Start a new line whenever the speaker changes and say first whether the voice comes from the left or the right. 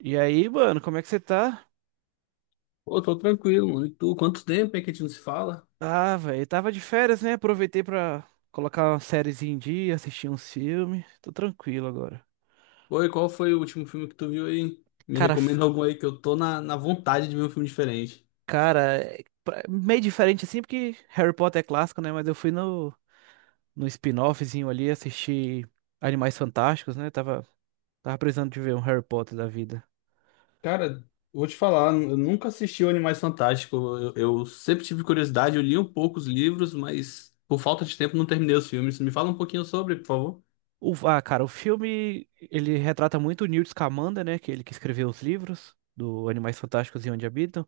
right: E aí, mano, como é que você tá?
left: Pô, tô tranquilo, mano. E tu, quanto tempo é que a gente não se fala?
right: Ah, velho, tava de férias, né? Aproveitei pra colocar uma sériezinha em dia, assistir uns filmes. Tô tranquilo agora.
left: Oi, qual foi o último filme que tu viu aí? Me
right: Cara, f-
left: recomenda algum aí que eu tô na vontade de ver um filme diferente.
right: cara, meio diferente assim, porque Harry Potter é clássico, né? Mas eu fui no spin-offzinho ali, assisti Animais Fantásticos, né? Tava precisando de ver um Harry Potter da vida.
left: Cara, vou te falar, eu nunca assisti o Animais Fantásticos. Eu sempre tive curiosidade, eu li um pouco os livros, mas por falta de tempo não terminei os filmes. Me fala um pouquinho sobre, por favor.
right: Cara, o filme, ele retrata muito o Newt Scamander, né? Que é ele que escreveu os livros do Animais Fantásticos e Onde Habitam.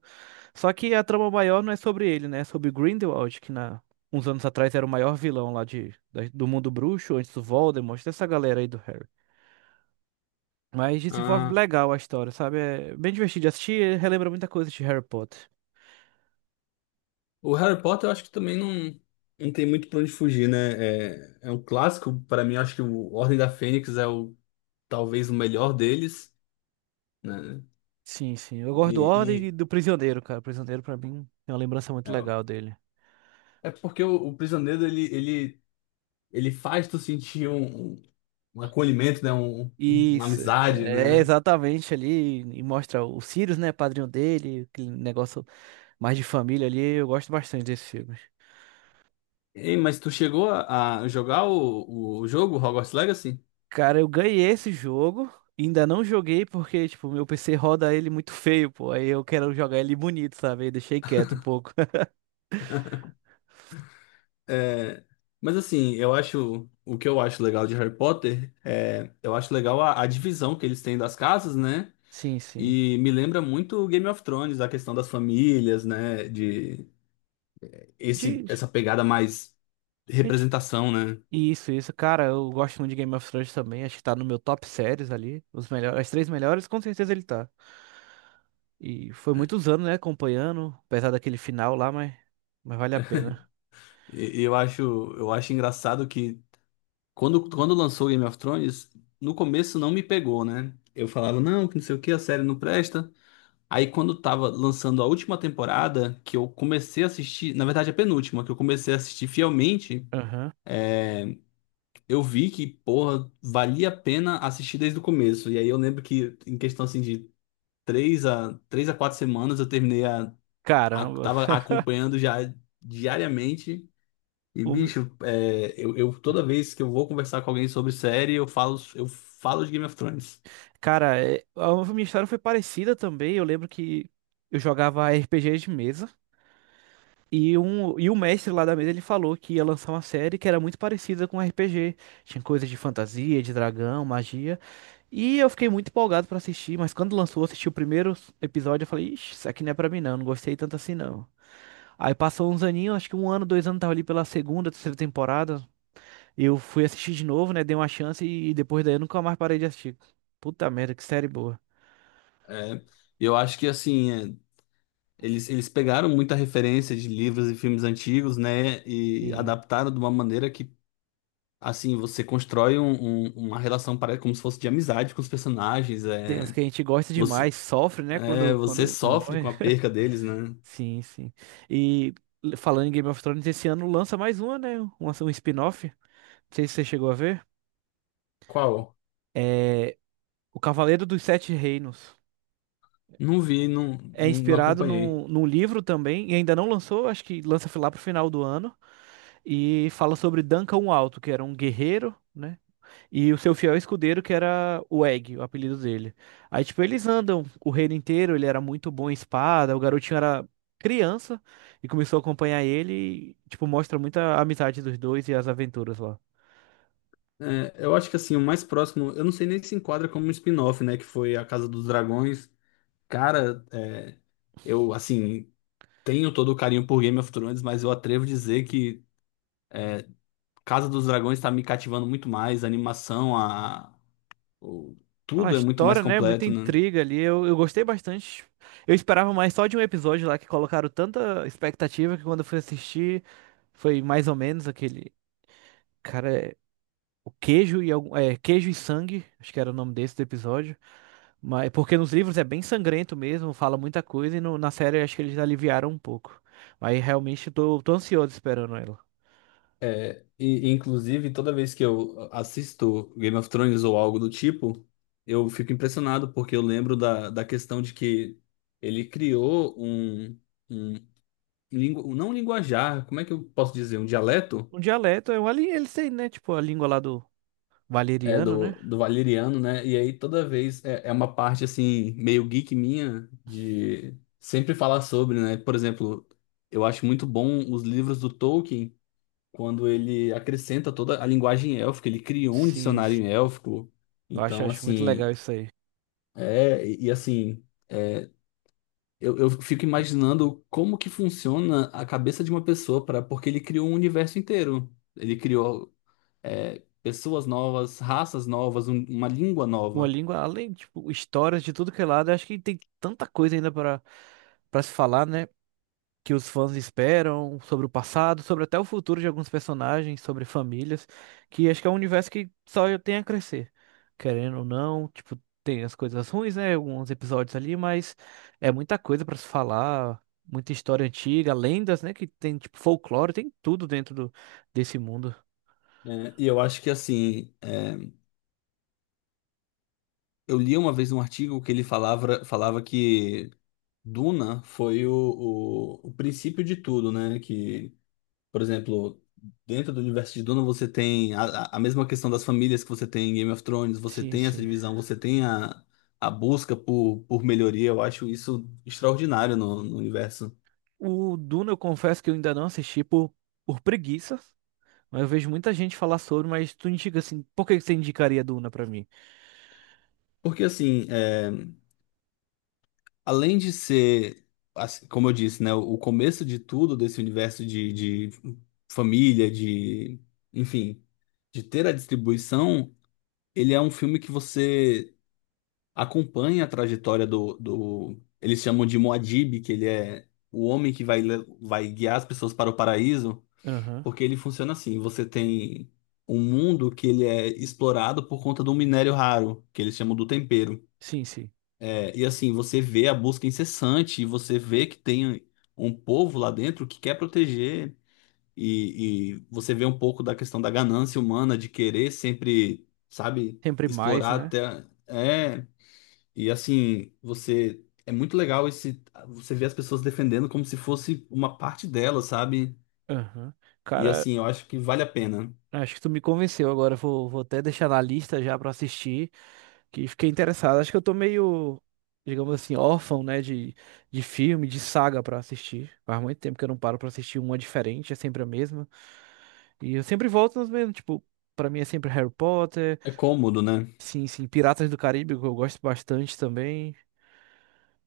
right: Só que a trama maior não é sobre ele, né? É sobre Grindelwald, que na... uns anos atrás era o maior vilão lá de... do mundo bruxo, antes do Voldemort, dessa galera aí do Harry. Mas desenvolve
left: Ah,
right: legal a história, sabe? É bem divertido de assistir, relembra muita coisa de Harry Potter.
left: o Harry Potter eu acho que também não tem muito pra onde fugir, né? É um clássico, pra mim, eu acho que o Ordem da Fênix é o talvez o melhor deles, né?
right: Sim, sim. Eu gosto do Ordem e
left: E,
right: do Prisioneiro, cara. O Prisioneiro, pra mim, é uma lembrança muito
left: É,
right: legal dele.
left: é porque o prisioneiro ele faz tu sentir um acolhimento, né? Uma
right: Isso,
left: amizade,
right: é
left: né?
right: exatamente ali, e mostra o Sirius, né, padrinho dele, aquele negócio mais de família ali, eu gosto bastante desse filme.
left: Ei, mas tu chegou a jogar o jogo Hogwarts Legacy?
right: Cara, eu ganhei esse jogo, ainda não joguei porque, tipo, meu PC roda ele muito feio, pô. Aí eu quero jogar ele bonito, sabe? Aí deixei quieto um pouco.
left: É, mas assim, eu acho o que eu acho legal de Harry Potter é eu acho legal a divisão que eles têm das casas, né?
right: Sim, sim.
left: E me lembra muito Game of Thrones, a questão das famílias, né? De esse
right: De...
left: essa pegada mais
right: de-
left: representação, né?
right: Isso, isso. Cara, eu gosto muito de Game of Thrones também. Acho que tá no meu top séries ali. Os melhores, as três melhores, com certeza ele tá. E foi muitos anos, né, acompanhando, apesar daquele final lá, mas vale a pena.
left: E e eu acho, eu acho engraçado que quando lançou Game of Thrones, no começo não me pegou, né? Eu falava, não, que não sei o que, a série não presta. Aí quando tava lançando a última temporada, que eu comecei a assistir, na verdade a penúltima, que eu comecei a assistir fielmente,
right: Aham.
left: eu vi que, porra, valia a pena assistir desde o começo. E aí eu lembro que, em questão assim de três a quatro semanas, eu terminei
right: Caramba.
left: tava acompanhando já diariamente. E,
right: O meu-
left: bicho, é, toda vez que eu vou conversar com alguém sobre série, eu falo de Game of Thrones.
right: Cara, a minha história foi parecida também. Eu lembro que eu jogava RPG de mesa. E o mestre lá da mesa ele falou que ia lançar uma série que era muito parecida com RPG. Tinha coisas de fantasia, de dragão, magia. E eu fiquei muito empolgado pra assistir, mas quando lançou, eu assisti o primeiro episódio, eu falei, ixi, isso aqui não é pra mim não, não gostei tanto assim não. Aí passou uns aninhos, acho que um ano, dois anos, tava ali pela segunda, terceira temporada. Eu fui assistir de novo, né, dei uma chance e depois daí eu nunca mais parei de assistir. Puta merda, que série boa.
left: É, eu acho que, assim, é, eles pegaram muita referência de livros e filmes antigos, né? E
right: E
left: adaptaram de uma maneira que, assim, você constrói uma relação pare- como se fosse de amizade com os personagens.
right: tem uns que a gente gosta
left: Você,
right: demais, sofre, né,
left: é, você
right: quando
left: sofre
right: morre.
left: com a perca deles, né?
right: Sim, sim. E falando em Game of Thrones, esse ano lança mais uma, né? Um spin-off. Não sei se você chegou a ver.
left: Qual?
right: É O Cavaleiro dos Sete Reinos.
left: Não vi, não,
right: É
left: não não
right: inspirado
left: acompanhei.
right: num livro também, e ainda não lançou, acho que lança lá pro final do ano. E fala sobre Duncan o Alto, que era um guerreiro, né? E o seu fiel escudeiro, que era o Egg, o apelido dele. Aí, tipo, eles andam o reino inteiro, ele era muito bom em espada, o garotinho era criança e começou a acompanhar ele, e, tipo, mostra muita amizade dos dois e as aventuras lá.
left: É, eu acho que assim, o mais próximo, eu não sei nem se enquadra como um spin-off, né? Que foi A Casa dos Dragões. Cara, é, eu assim, tenho todo o carinho por Game of Thrones, mas eu atrevo a dizer que Casa dos Dragões tá me cativando muito mais, a animação, o-
right: A
left: tudo é muito mais
right: história, né? Muita
left: completo, né?
right: intriga ali, eu gostei bastante. Eu esperava mais só de um episódio lá que colocaram tanta expectativa que quando eu fui assistir foi mais ou menos aquele. Cara, é, o queijo e algum, é, queijo e sangue, acho que era o nome desse do episódio. Mas, é porque nos livros é bem sangrento mesmo, fala muita coisa, e na série eu acho que eles aliviaram um pouco. Mas realmente eu tô, tô ansioso esperando ela.
left: É, e, inclusive, toda vez que eu assisto Game of Thrones ou algo do tipo, eu fico impressionado, porque eu lembro da questão de que ele criou um. um- não linguajar, como é que eu posso dizer? Um dialeto
right: Um dialeto, é um ali, eles têm, né? Tipo, a língua lá do
left: é
right: valeriano, né?
left: do valeriano, né? E aí toda vez é, é uma parte assim, meio geek minha de sempre falar sobre, né? Por exemplo, eu acho muito bom os livros do Tolkien, quando ele acrescenta toda a linguagem élfica, ele criou um
right: Sim, sim.
left: dicionário élfico.
right: Eu acho,
left: Então,
right: acho muito legal
left: assim,
right: isso aí.
left: assim, é, eu fico imaginando como que funciona a cabeça de uma pessoa para, porque ele criou um universo inteiro. Ele criou é, pessoas novas, raças novas, uma língua
right: Uma
left: nova.
right: língua, além, tipo, histórias de tudo que é lado, eu acho que tem tanta coisa ainda para se falar, né? Que os fãs esperam, sobre o passado, sobre até o futuro de alguns personagens, sobre famílias, que acho que é um universo que só tem a crescer, querendo ou não, tipo, tem as coisas ruins, né, alguns episódios ali, mas é muita coisa pra se falar, muita história antiga, lendas, né, que tem tipo folclore, tem tudo dentro desse mundo.
left: É, e eu acho que assim, é, eu li uma vez um artigo que ele falava, falava que Duna foi o princípio de tudo, né? Que, por exemplo, dentro do universo de Duna você tem a a mesma questão das famílias que você tem em Game of Thrones, você
right: Sim,
left: tem essa
right: sim.
left: divisão, você tem a busca por melhoria. Eu acho isso extraordinário no universo.
right: O Duna, eu confesso que eu ainda não assisti por preguiça. Mas eu vejo muita gente falar sobre, mas tu indica assim, por que que você indicaria Duna pra mim?
left: Porque assim, é, além de ser, assim, como eu disse, né, o começo de tudo desse universo de família, de, enfim, de ter a distribuição, ele é um filme que você acompanha a trajetória eles chamam de Muad'Dib, que ele é o homem que vai, le- vai guiar as pessoas para o paraíso,
right: Aham.
left: porque ele funciona assim, você tem um mundo que ele é explorado por conta de um minério raro, que eles chamam do tempero.
right: Sim, sim.
left: É, e assim, você vê a busca incessante, e você vê que tem um povo lá dentro que quer proteger, e você vê um pouco da questão da ganância humana de querer sempre, sabe,
right: Sempre mais,
left: explorar
right: né?
left: até. É, e assim, você. É muito legal esse. Você vê as pessoas defendendo como se fosse uma parte delas, sabe?
right: Aham.
left: E
right: Cara,
left: assim, eu acho que vale a pena.
right: acho que tu me convenceu agora. Vou até deixar na lista já pra assistir, que fiquei interessado. Acho que eu tô meio, digamos assim, órfão, né, de filme, de saga pra assistir. Faz muito tempo que eu não paro pra assistir uma diferente, é sempre a mesma. E eu sempre volto nos mesmos, tipo, pra mim é sempre Harry Potter,
left: É cômodo, né?
right: sim, sim, Piratas do Caribe, que eu gosto bastante também.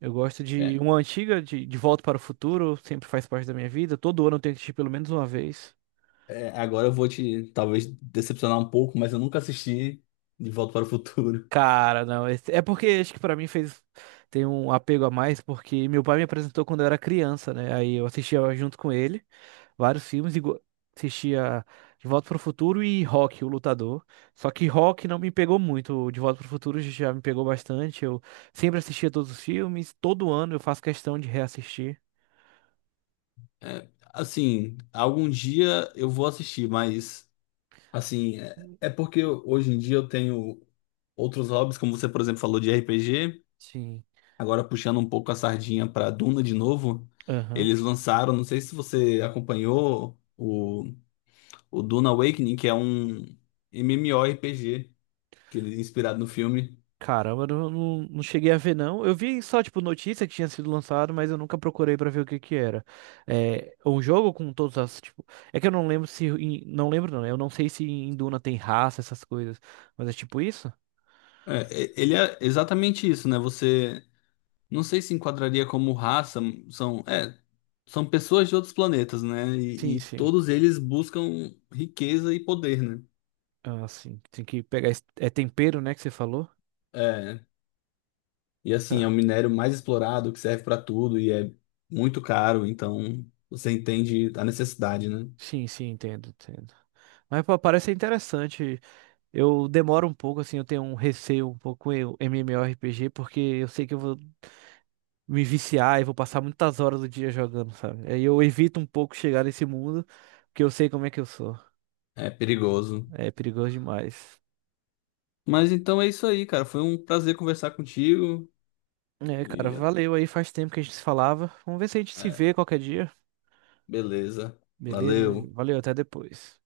right: Eu gosto de
left: É,
right: uma antiga, de Volta para o Futuro, sempre faz parte da minha vida. Todo ano eu tenho que assistir pelo menos uma vez.
left: é, agora eu vou te, talvez, decepcionar um pouco, mas eu nunca assisti De Volta para o Futuro.
right: Cara, não. É porque acho que pra mim fez. Tem um apego a mais, porque meu pai me apresentou quando eu era criança, né? Aí eu assistia junto com ele vários filmes, e assistia De Volta pro Futuro e Rock, o Lutador. Só que Rock não me pegou muito. O De Volta pro Futuro já me pegou bastante. Eu sempre assistia todos os filmes, todo ano eu faço questão de reassistir.
left: É, assim, algum dia eu vou assistir, mas assim, é porque hoje em dia eu tenho outros hobbies, como você, por exemplo, falou de RPG.
right: Sim.
left: Agora puxando um pouco a sardinha para Duna de novo,
right: Aham.
left: eles lançaram, não sei se você acompanhou o Duna Awakening, que é um MMORPG que ele é inspirado no filme.
right: Caramba, eu não, não, não cheguei a ver, não. Eu vi só, tipo, notícia que tinha sido lançado, mas eu nunca procurei pra ver o que que era. É um jogo com todas as, tipo... É que eu não lembro se... Não lembro, não. Né? Eu não sei se em Duna tem raça, essas coisas. Mas é tipo isso?
left: É, ele é exatamente isso, né? Você não sei se enquadraria como raça, são, é, são pessoas de outros planetas, né?
right: Sim,
left: E
right: sim.
left: todos eles buscam riqueza e poder, né?
right: Ah, sim. Tem que pegar... É tempero, né, que você falou?
left: É, e assim, é o
right: Cara,
left: minério mais explorado, que serve para tudo e é muito caro, então você entende a necessidade, né?
right: sim, sim, entendo, entendo. Mas, pô, parece interessante. Eu demoro um pouco, assim, eu tenho um receio um pouco com o MMORPG, porque eu sei que eu vou me viciar e vou passar muitas horas do dia jogando, sabe? Aí eu evito um pouco chegar nesse mundo, porque eu sei como é que eu sou.
left: É perigoso.
right: É perigoso demais.
left: Mas então é isso aí, cara. Foi um prazer conversar contigo
right: É, cara,
left: e
right: valeu aí, faz tempo que a gente se falava. Vamos ver se a gente se vê
left: é,
right: qualquer dia.
left: beleza.
right: Beleza?
left: Valeu.
right: Valeu, até depois.